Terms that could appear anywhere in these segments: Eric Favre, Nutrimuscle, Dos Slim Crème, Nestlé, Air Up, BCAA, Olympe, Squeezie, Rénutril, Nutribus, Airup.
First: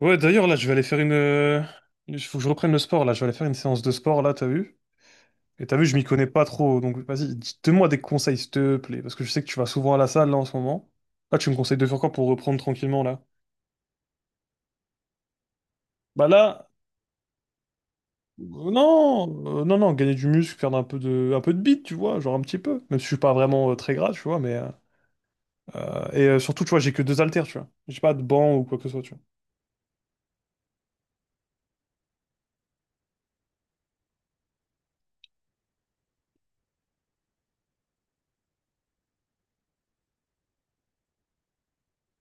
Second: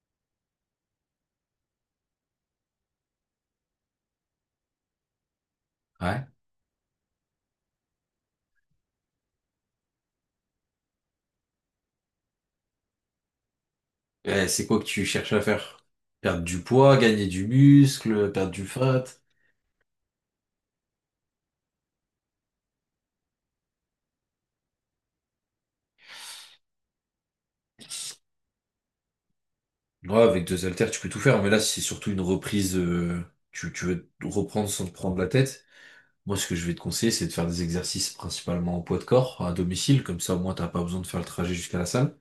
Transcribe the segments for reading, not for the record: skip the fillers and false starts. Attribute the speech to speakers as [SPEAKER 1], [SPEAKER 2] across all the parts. [SPEAKER 1] Ouais, d'ailleurs, là, je vais aller faire une. Il faut que je reprenne le sport, là. Je vais aller faire une séance de sport, là, t'as vu? Et t'as vu, je m'y
[SPEAKER 2] Ouais.
[SPEAKER 1] connais pas trop. Donc, vas-y, donne-moi des conseils, s'il te plaît. Parce que je sais que tu vas souvent à la salle, là, en ce moment. Là, tu me conseilles de faire quoi pour reprendre tranquillement, là?
[SPEAKER 2] C'est quoi que tu cherches à faire?
[SPEAKER 1] Bah
[SPEAKER 2] Perdre du
[SPEAKER 1] là,
[SPEAKER 2] poids, gagner du muscle,
[SPEAKER 1] euh,
[SPEAKER 2] perdre du fat?
[SPEAKER 1] non, non, non, gagner du muscle, faire un peu de bite, tu vois, genre un petit peu. Même si je suis pas vraiment très gras, tu vois, mais... Et surtout, tu vois, j'ai que deux haltères, tu vois. J'ai pas de banc ou quoi que ce soit, tu
[SPEAKER 2] Ouais, avec deux haltères, tu peux tout faire, mais là, c'est surtout une reprise. Tu veux te reprendre sans te prendre la tête. Moi, ce que je vais te conseiller, c'est de faire des exercices principalement en poids de corps, à domicile, comme ça, au moins, t'as pas besoin de faire le trajet jusqu'à la salle.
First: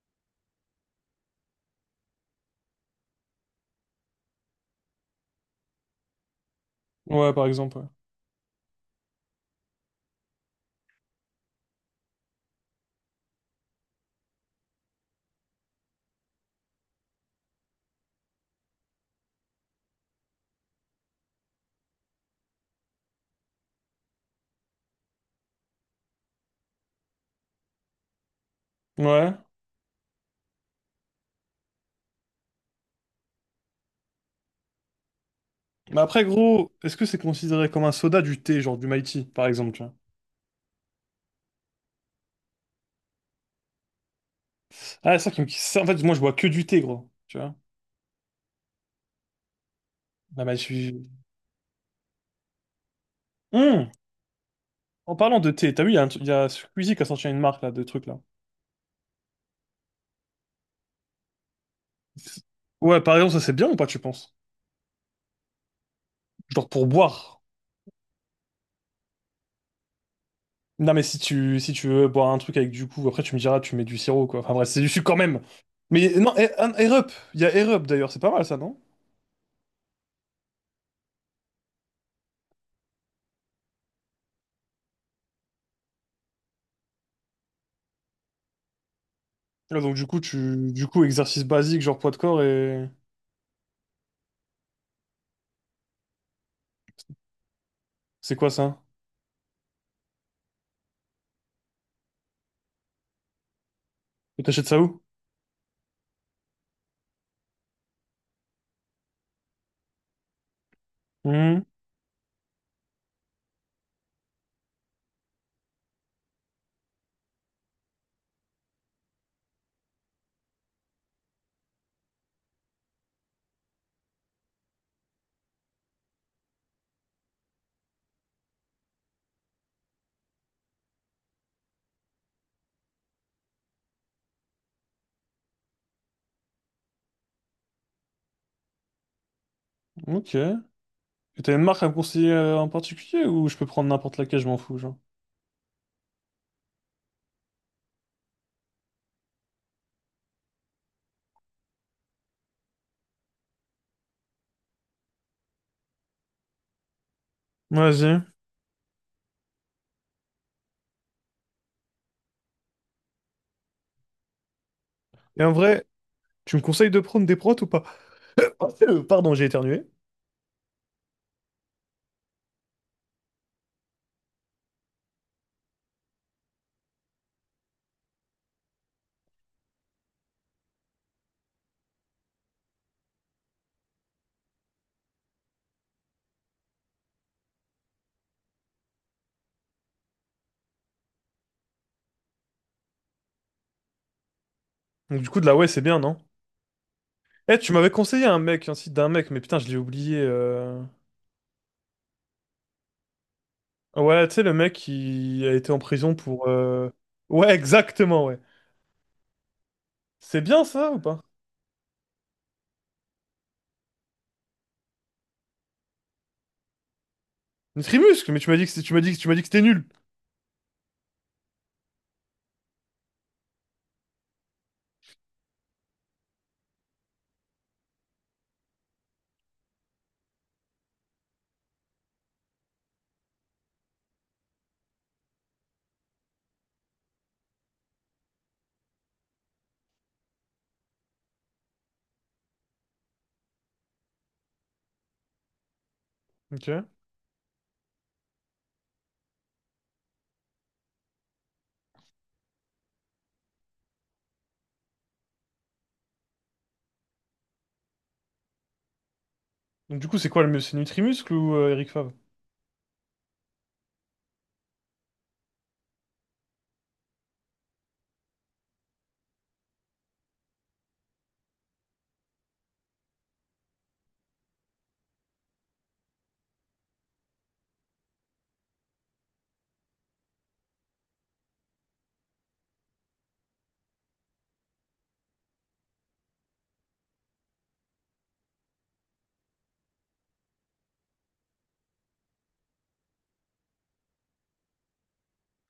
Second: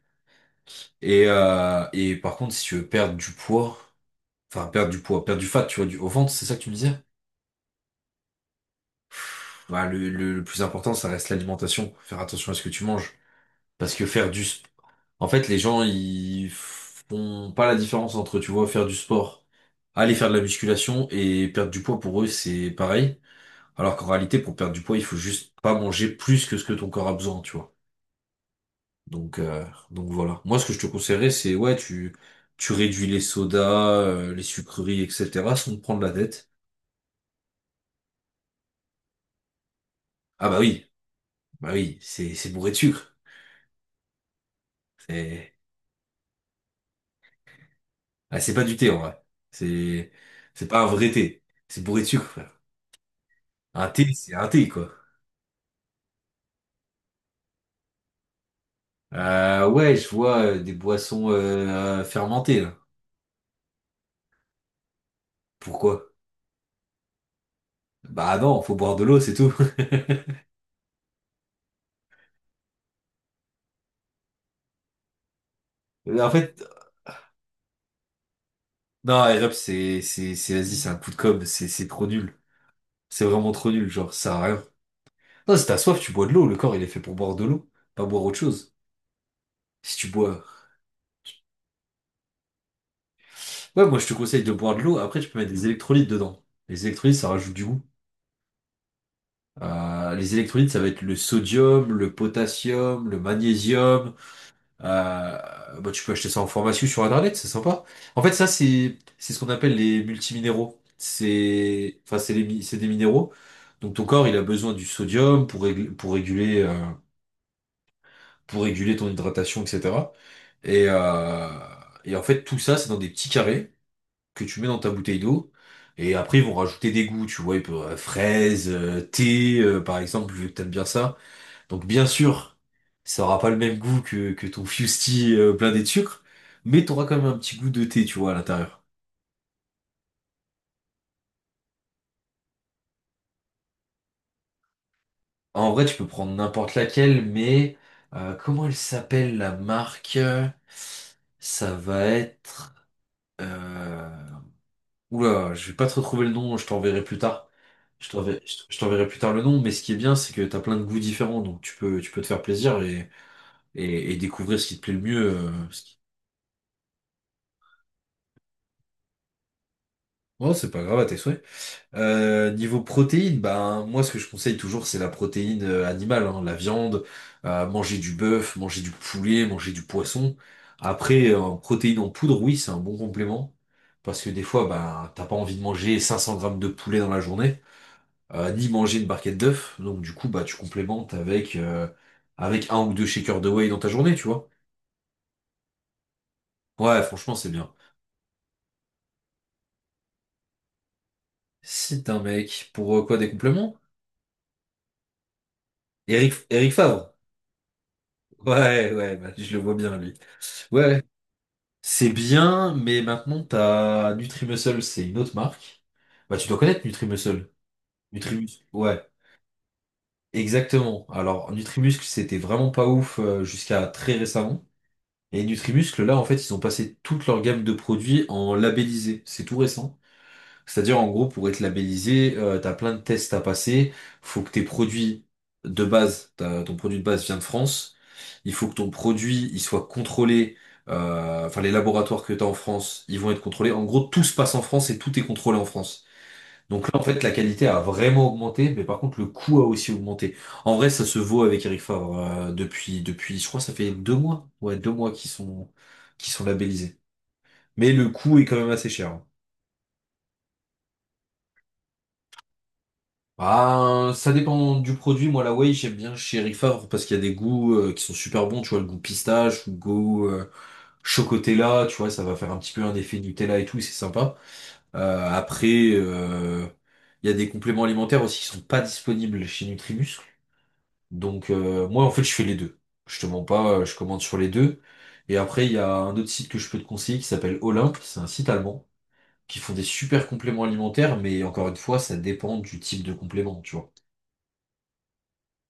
[SPEAKER 2] Et par contre, si tu veux perdre du poids, enfin, perdre du poids, perdre du fat, tu vois, du, au ventre, c'est ça que tu me disais?
[SPEAKER 1] vois. Ouais, par exemple,
[SPEAKER 2] Bah, le plus important, ça reste l'alimentation. Faire attention à ce que tu manges. Parce que faire du... sp- En fait, les gens, ils font pas la différence entre, tu vois, faire du sport, aller faire de la musculation et perdre du poids pour eux, c'est pareil. Alors qu'en réalité, pour perdre du poids, il faut juste pas manger plus que ce que ton corps a besoin, tu vois.
[SPEAKER 1] ouais. Ouais.
[SPEAKER 2] Donc, euh, donc, voilà. Moi, ce que je te conseillerais, c'est, ouais, tu réduis les sodas, les sucreries, etc., sans te
[SPEAKER 1] Mais
[SPEAKER 2] prendre la
[SPEAKER 1] après,
[SPEAKER 2] tête.
[SPEAKER 1] gros, est-ce que c'est considéré comme un soda du thé, genre du Mighty, par exemple?
[SPEAKER 2] Ah bah oui, c'est bourré de sucre.
[SPEAKER 1] Ah, c'est ça qui me...
[SPEAKER 2] C'est,
[SPEAKER 1] En fait, moi, je bois que du thé, gros. Tu vois?
[SPEAKER 2] c'est pas du thé, en vrai. C'est,
[SPEAKER 1] Là, bah,
[SPEAKER 2] c'est pas un vrai thé. C'est bourré de sucre. Un
[SPEAKER 1] Hum.
[SPEAKER 2] thé, c'est un thé, quoi.
[SPEAKER 1] En parlant de thé, t'as vu, il y a Squeezie qui a sorti une marque, là, de trucs, là.
[SPEAKER 2] Ouais, je vois des boissons fermentées, là.
[SPEAKER 1] Ouais, par exemple, ça, c'est bien ou pas, tu penses?
[SPEAKER 2] Pourquoi?
[SPEAKER 1] Genre pour boire.
[SPEAKER 2] Bah non, faut boire de l'eau, c'est tout.
[SPEAKER 1] Non, mais si tu veux boire un truc avec du coup, après, tu me diras, tu mets du sirop, quoi. Enfin, bref, c'est du sucre quand même. Mais
[SPEAKER 2] En
[SPEAKER 1] non,
[SPEAKER 2] fait,
[SPEAKER 1] Air Up. Il y a Air Up, d'ailleurs. C'est pas mal, ça, non?
[SPEAKER 2] non, Airup, c'est, vas-y, c'est un coup de com', c'est trop nul. C'est vraiment trop nul, genre, ça sert à rien. Non, si t'as soif, tu bois de l'eau, le corps, il est fait pour boire de l'eau, pas boire autre chose.
[SPEAKER 1] Là, donc,
[SPEAKER 2] Si
[SPEAKER 1] du
[SPEAKER 2] tu
[SPEAKER 1] coup,
[SPEAKER 2] bois.
[SPEAKER 1] tu... Du coup, exercice basique, genre poids de corps et...
[SPEAKER 2] Ouais, moi, je te conseille de boire de l'eau, après, tu peux mettre des électrolytes dedans. Les électrolytes, ça rajoute du goût.
[SPEAKER 1] C'est quoi, ça?
[SPEAKER 2] Les électrolytes, ça va être le sodium, le potassium, le magnésium.
[SPEAKER 1] Et t'achètes ça où?
[SPEAKER 2] Bah, tu peux acheter ça en formation sur Internet, c'est sympa. En fait, ça, c'est ce qu'on appelle les multiminéraux.
[SPEAKER 1] Hmm.
[SPEAKER 2] C'est, enfin, c'est des minéraux. Donc ton corps, il a besoin du sodium pour réguler ton hydratation, etc. Et euh, et en fait, tout ça, c'est dans des petits carrés que tu mets dans ta bouteille d'eau. Et après, ils vont rajouter des goûts, tu vois, ils peuvent, fraises, thé, par exemple, vu que t'aimes bien ça. Donc bien sûr, ça aura pas le même goût que ton fusti blindé de sucre, mais t'auras quand même un petit goût de thé, tu vois, à l'intérieur.
[SPEAKER 1] Ok. Et t'as une marque à me conseiller en particulier, ou je peux prendre n'importe laquelle, je m'en fous, genre?
[SPEAKER 2] En vrai, tu peux prendre n'importe laquelle, mais comment elle s'appelle la marque? Ça va être. Euh... Oula, je vais pas te retrouver le nom, je t'enverrai plus tard.
[SPEAKER 1] Vas-y.
[SPEAKER 2] Je t'enverrai plus tard le nom, mais ce qui est bien, c'est que t'as plein de goûts différents, donc tu peux te faire plaisir et découvrir ce qui te plaît le mieux.
[SPEAKER 1] Et en vrai, tu me conseilles de prendre des prods ou pas? Pardon, j'ai éternué.
[SPEAKER 2] Oh, c'est pas grave, à tes souhaits. Niveau protéines, ben moi ce que je conseille toujours c'est la protéine animale, hein, la viande. Manger du bœuf, manger du poulet, manger du poisson. Après, en protéines en poudre, oui, c'est un bon complément. Parce que des fois, ben, t'as pas envie de manger 500 grammes de poulet dans la journée, ni manger une barquette d'œufs. Donc du coup, bah tu complémentes avec un ou deux shakers de whey dans ta journée, tu vois.
[SPEAKER 1] Donc du coup, de la ouais, c'est bien, non?
[SPEAKER 2] Ouais, franchement, c'est
[SPEAKER 1] Eh, tu
[SPEAKER 2] bien.
[SPEAKER 1] m'avais conseillé un mec, un site d'un mec, mais putain, je l'ai oublié.
[SPEAKER 2] Si t'es un mec, pour quoi des compléments?
[SPEAKER 1] Ouais, tu sais, le mec qui a été en prison
[SPEAKER 2] Eric,
[SPEAKER 1] pour...
[SPEAKER 2] Eric Favre.
[SPEAKER 1] Ouais, exactement, ouais.
[SPEAKER 2] Ouais, ouais, bah, je le vois bien lui.
[SPEAKER 1] C'est bien ça ou
[SPEAKER 2] Ouais.
[SPEAKER 1] pas?
[SPEAKER 2] C'est bien, mais maintenant t'as Nutrimuscle, c'est une autre marque. Bah tu dois connaître Nutrimuscle.
[SPEAKER 1] Nutrimuscle, mais
[SPEAKER 2] Nutrimuscle,
[SPEAKER 1] tu m'as
[SPEAKER 2] ouais,
[SPEAKER 1] dit que tu m'as dit que c'était nul.
[SPEAKER 2] exactement. Alors Nutrimuscle, c'était vraiment pas ouf jusqu'à très récemment. Et Nutrimuscle, là en fait, ils ont passé toute leur gamme de produits en labellisé. C'est tout récent. C'est-à-dire en gros, pour être labellisé, t'as plein de tests à passer. Faut que tes produits de base, ton produit de base vient de France. Il faut que ton produit, il soit contrôlé. Enfin, les laboratoires que tu as en France, ils vont être contrôlés. En gros, tout se passe en France et tout est contrôlé en France.
[SPEAKER 1] Ok.
[SPEAKER 2] Donc là, en fait, la qualité a vraiment augmenté, mais par contre, le coût a aussi augmenté. En vrai, ça se vaut avec Eric Favre depuis, je crois, que ça fait 2 mois. Ouais, 2 mois qu'ils sont labellisés. Mais le coût est quand même assez cher, hein.
[SPEAKER 1] Donc du coup, c'est quoi le mieux? C'est Nutrimuscle ou Eric Favre?
[SPEAKER 2] Ah, ça dépend du produit. Moi, la whey, j'aime bien chez Eric Favre parce qu'il y a des goûts qui sont super bons. Tu vois, le goût pistache ou le goût chocotella, tu vois, ça va faire un petit peu un effet Nutella et tout, c'est sympa. Après, il y a des compléments alimentaires aussi qui sont pas disponibles chez Nutrimuscle. Donc, moi, en fait, je fais les deux. Je te mens pas, je commande sur les deux. Et après, il y a un autre site que je peux te conseiller qui s'appelle Olympe. C'est un site allemand qui font des super compléments alimentaires, mais encore une fois, ça dépend du type de complément, tu vois.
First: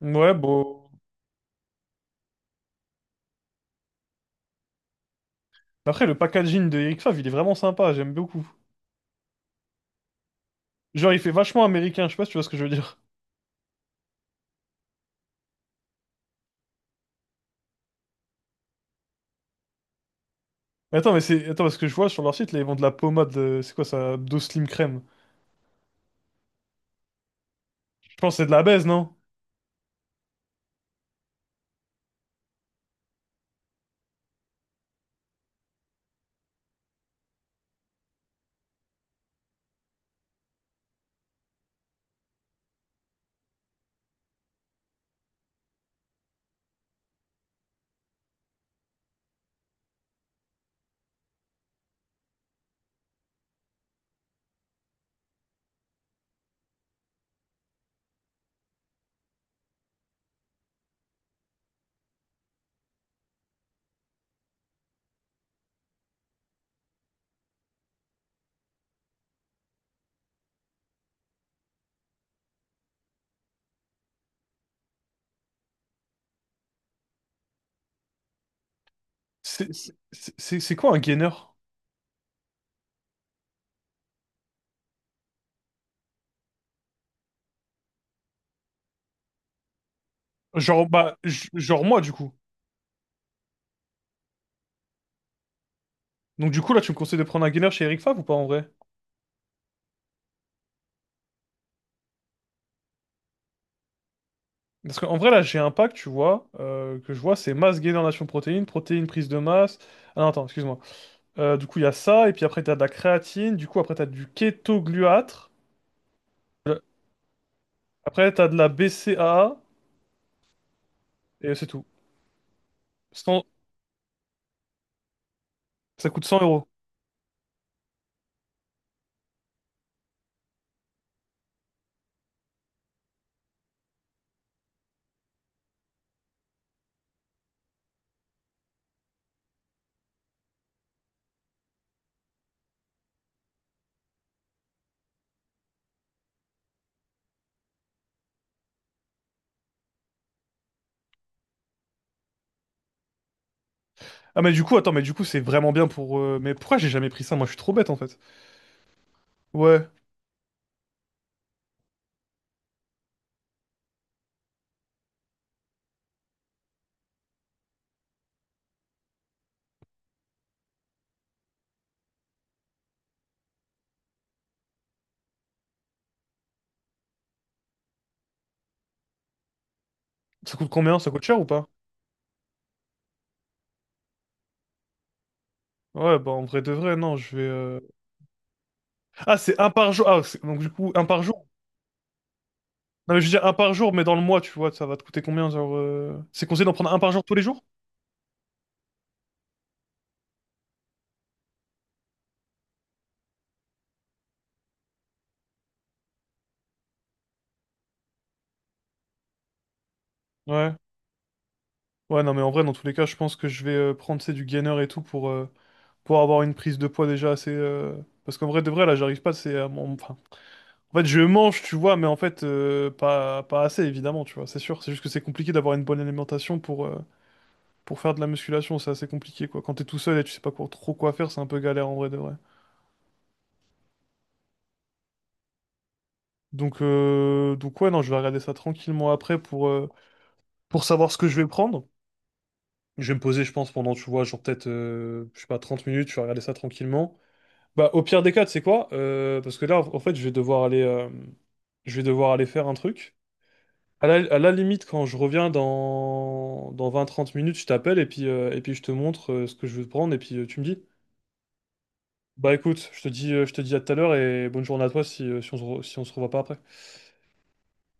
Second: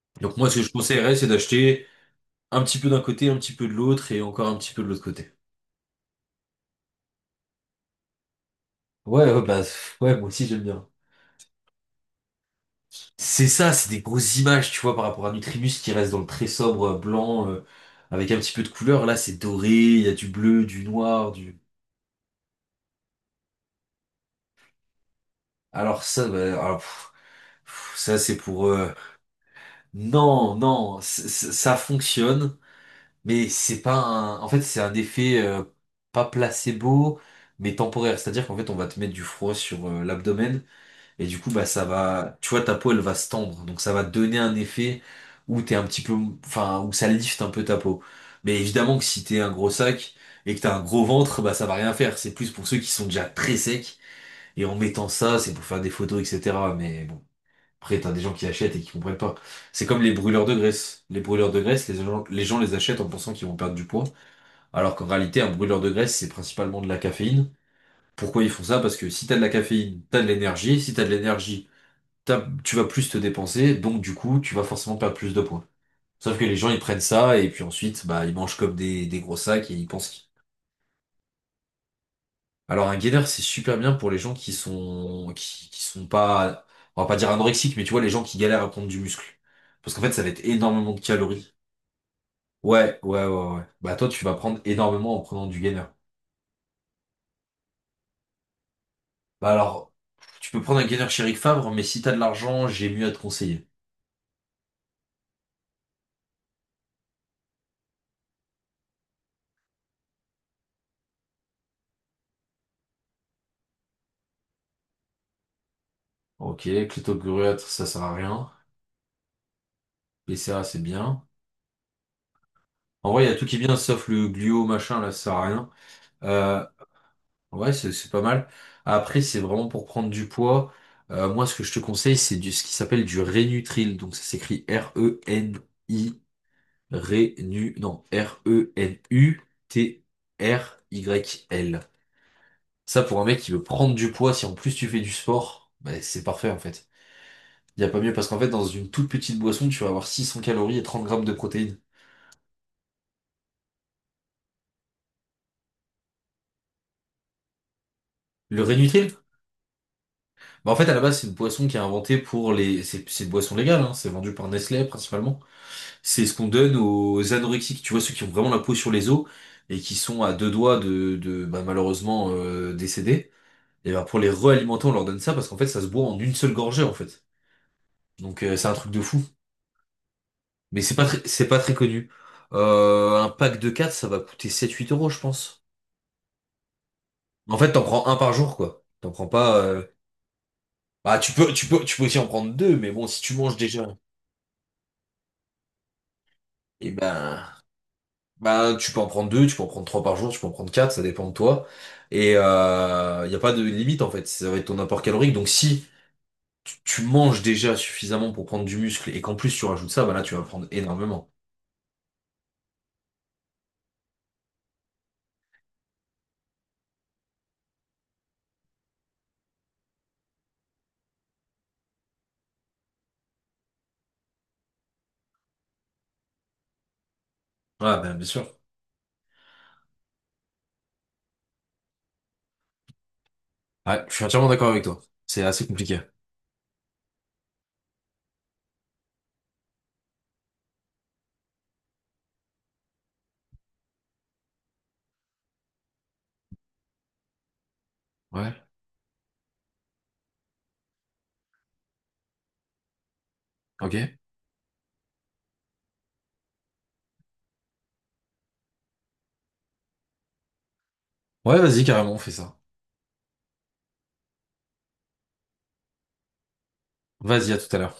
[SPEAKER 1] Ouais,
[SPEAKER 2] Donc moi, ce que je
[SPEAKER 1] bon...
[SPEAKER 2] conseillerais, c'est d'acheter un petit peu d'un côté, un petit peu de l'autre et encore un petit peu de l'autre côté.
[SPEAKER 1] Après, le packaging de Eric Favre, il est vraiment sympa, j'aime beaucoup.
[SPEAKER 2] Ouais, ouais, bah, ouais, moi aussi j'aime bien.
[SPEAKER 1] Genre, il fait vachement américain, je sais pas si tu vois ce que je veux dire.
[SPEAKER 2] C'est ça, c'est des grosses images, tu vois, par rapport à Nutribus qui reste dans le très sobre blanc, avec un petit peu de couleur. Là, c'est doré, il y a du bleu, du
[SPEAKER 1] Mais attends, mais
[SPEAKER 2] noir,
[SPEAKER 1] c'est...
[SPEAKER 2] du.
[SPEAKER 1] Attends, parce que je vois sur leur site, là, ils vendent de la pommade, c'est quoi ça? Dos Slim Crème.
[SPEAKER 2] Alors ça, bah, alors, pff, pff,
[SPEAKER 1] Je
[SPEAKER 2] ça
[SPEAKER 1] pense
[SPEAKER 2] c'est
[SPEAKER 1] que c'est de la
[SPEAKER 2] pour.
[SPEAKER 1] baise, non?
[SPEAKER 2] Non, non, ça fonctionne, mais c'est pas un. En fait, c'est un effet pas placebo, mais temporaire. C'est-à-dire qu'en fait, on va te mettre du froid sur l'abdomen. Et du coup, bah, ça va, tu vois, ta peau, elle va se tendre. Donc, ça va donner un effet où t'es un petit peu, enfin, où ça lifte un peu ta peau. Mais évidemment que si t'es un gros sac et que t'as un gros ventre, bah, ça va rien faire. C'est plus pour ceux qui sont déjà très secs. Et en mettant ça, c'est pour faire des photos, etc. Mais bon. Après, t'as des gens qui achètent et qui comprennent pas. C'est comme les brûleurs de graisse. Les brûleurs de graisse, les gens les achètent en pensant qu'ils vont perdre du poids. Alors qu'en réalité, un brûleur de graisse, c'est principalement de la caféine. Pourquoi ils font ça? Parce que si t'as de la caféine, t'as de l'énergie. Si t'as de l'énergie, tu vas plus te dépenser, donc du coup, tu vas forcément perdre plus de points. Sauf que les gens, ils prennent ça, et puis ensuite, bah, ils mangent comme des gros sacs,
[SPEAKER 1] C'est
[SPEAKER 2] et ils
[SPEAKER 1] c'est-
[SPEAKER 2] pensent.
[SPEAKER 1] c'est- c'est quoi un gainer?
[SPEAKER 2] Alors, un gainer, c'est super bien pour les gens qui sont pas, on va pas dire anorexiques, mais tu vois, les gens qui galèrent à prendre du muscle. Parce qu'en fait, ça va être
[SPEAKER 1] Genre,
[SPEAKER 2] énormément de
[SPEAKER 1] bah,
[SPEAKER 2] calories.
[SPEAKER 1] genre moi, du coup.
[SPEAKER 2] Ouais, ouais, ouais, ouais. Bah, toi, tu vas prendre énormément en prenant du gainer.
[SPEAKER 1] Donc du coup, là, tu me conseilles de prendre un gainer chez Eric Fav ou pas, en vrai?
[SPEAKER 2] Bah, alors, tu peux prendre un gainer chez Rick Favre, mais si t'as de l'argent, j'ai mieux à te conseiller.
[SPEAKER 1] Parce qu'en vrai, là, j'ai un pack, tu vois, que je vois, c'est masse gainer nation protéines, prise de masse... Ah non, attends, excuse-moi. Du coup, il y a ça, et puis après, t'as de la créatine, du coup, après, t'as du kétogluâtre,
[SPEAKER 2] Ok, Cléto Gruet, ça sert à
[SPEAKER 1] après, t'as
[SPEAKER 2] rien.
[SPEAKER 1] de la BCAA,
[SPEAKER 2] BCA, c'est bien.
[SPEAKER 1] et c'est tout.
[SPEAKER 2] En vrai, il y a
[SPEAKER 1] 100...
[SPEAKER 2] tout qui est bien, sauf le gluo, machin, là, ça sert à rien.
[SPEAKER 1] Ça coûte 100
[SPEAKER 2] Euh,
[SPEAKER 1] euros.
[SPEAKER 2] ouais, c'est pas mal. Après, c'est vraiment pour prendre du poids. Moi, ce que je te conseille, ce qui s'appelle du Rénutril. Donc, ça s'écrit R-E-N-I, Rénu, non, Renutryl. Ça, pour un mec qui veut prendre du poids, si en plus tu fais du sport, bah, c'est parfait, en fait. Il n'y a pas mieux, parce qu'en fait, dans une toute petite boisson, tu vas avoir 600 calories et 30 grammes de protéines.
[SPEAKER 1] Ah mais du coup, attends, mais du coup, c'est vraiment bien pour... Mais pourquoi j'ai jamais pris ça? Moi, je suis trop bête, en fait.
[SPEAKER 2] Le Rénutril,
[SPEAKER 1] Ouais.
[SPEAKER 2] bah en fait, à la base, c'est une boisson qui est inventée pour les. C'est une boisson légale, hein, c'est vendu par Nestlé principalement. C'est ce qu'on donne aux anorexiques, tu vois, ceux qui ont vraiment la peau sur les os et qui sont à deux doigts de bah, malheureusement décédés. Et bah, pour les réalimenter, on leur donne ça parce qu'en fait, ça se boit en une seule gorgée en fait. Donc c'est un truc de fou.
[SPEAKER 1] Ça coûte
[SPEAKER 2] Mais c'est
[SPEAKER 1] combien?
[SPEAKER 2] pas
[SPEAKER 1] Ça coûte
[SPEAKER 2] très,
[SPEAKER 1] cher ou
[SPEAKER 2] c'est pas
[SPEAKER 1] pas?
[SPEAKER 2] très connu. Un pack de 4, ça va coûter 7-8 euros, je pense.
[SPEAKER 1] Ouais, bah en vrai de vrai, non, je vais...
[SPEAKER 2] En fait, t'en prends un par jour, quoi. T'en prends
[SPEAKER 1] Ah,
[SPEAKER 2] pas.
[SPEAKER 1] c'est un par jour. Ah, donc du coup, un
[SPEAKER 2] Bah,
[SPEAKER 1] par
[SPEAKER 2] tu
[SPEAKER 1] jour.
[SPEAKER 2] peux, tu peux, tu peux aussi en prendre deux, mais bon,
[SPEAKER 1] Non, mais
[SPEAKER 2] si
[SPEAKER 1] je veux
[SPEAKER 2] tu
[SPEAKER 1] dire un
[SPEAKER 2] manges
[SPEAKER 1] par
[SPEAKER 2] déjà,
[SPEAKER 1] jour, mais dans le mois, tu vois, ça va te coûter combien, genre... C'est conseillé d'en
[SPEAKER 2] et
[SPEAKER 1] prendre un par jour tous les
[SPEAKER 2] ben.
[SPEAKER 1] jours?
[SPEAKER 2] Bah, tu peux en prendre deux, tu peux en prendre 3 par jour, tu peux en prendre quatre, ça dépend de toi. Et il n'y a pas de limite en fait, ça va être ton apport calorique. Donc si tu manges déjà suffisamment pour prendre du muscle et qu'en plus tu rajoutes ça, bah là tu vas prendre
[SPEAKER 1] Ouais.
[SPEAKER 2] énormément.
[SPEAKER 1] Ouais, non, mais en vrai, dans tous les cas, je pense que je vais prendre, c'est du gainer et tout pour avoir une prise de poids déjà assez... Parce qu'en vrai de vrai, là, j'arrive pas, c'est... Enfin, en fait, je mange, tu vois, mais en fait, pas assez, évidemment, tu vois, c'est sûr. C'est juste que c'est compliqué d'avoir une bonne alimentation pour
[SPEAKER 2] Ouais,
[SPEAKER 1] faire
[SPEAKER 2] ben
[SPEAKER 1] de
[SPEAKER 2] bien
[SPEAKER 1] la
[SPEAKER 2] sûr.
[SPEAKER 1] musculation, c'est assez compliqué, quoi. Quand t'es tout seul et tu sais pas trop quoi faire, c'est un peu galère en vrai de vrai.
[SPEAKER 2] Ouais, je suis entièrement d'accord avec toi. C'est assez compliqué.
[SPEAKER 1] Donc ouais, non, je vais regarder ça tranquillement après pour savoir ce que je vais prendre. Je vais me poser, je pense, pendant, tu vois, genre peut-être, je sais pas, 30 minutes, je vais regarder ça tranquillement. Bah, au pire des cas, tu
[SPEAKER 2] Ouais,
[SPEAKER 1] sais quoi? Parce que là, en fait, je vais devoir aller, je vais devoir aller faire un truc. À
[SPEAKER 2] ok.
[SPEAKER 1] la, à la limite, quand je reviens dans 20 30 minutes, je t'appelle et puis je te montre ce que je veux prendre et puis tu me dis.
[SPEAKER 2] Ouais, vas-y, carrément, on fait
[SPEAKER 1] Bah
[SPEAKER 2] ça.
[SPEAKER 1] écoute, je te dis à tout à l'heure et bonne journée à toi si on se revoit pas après.
[SPEAKER 2] Vas-y, à tout à l'heure.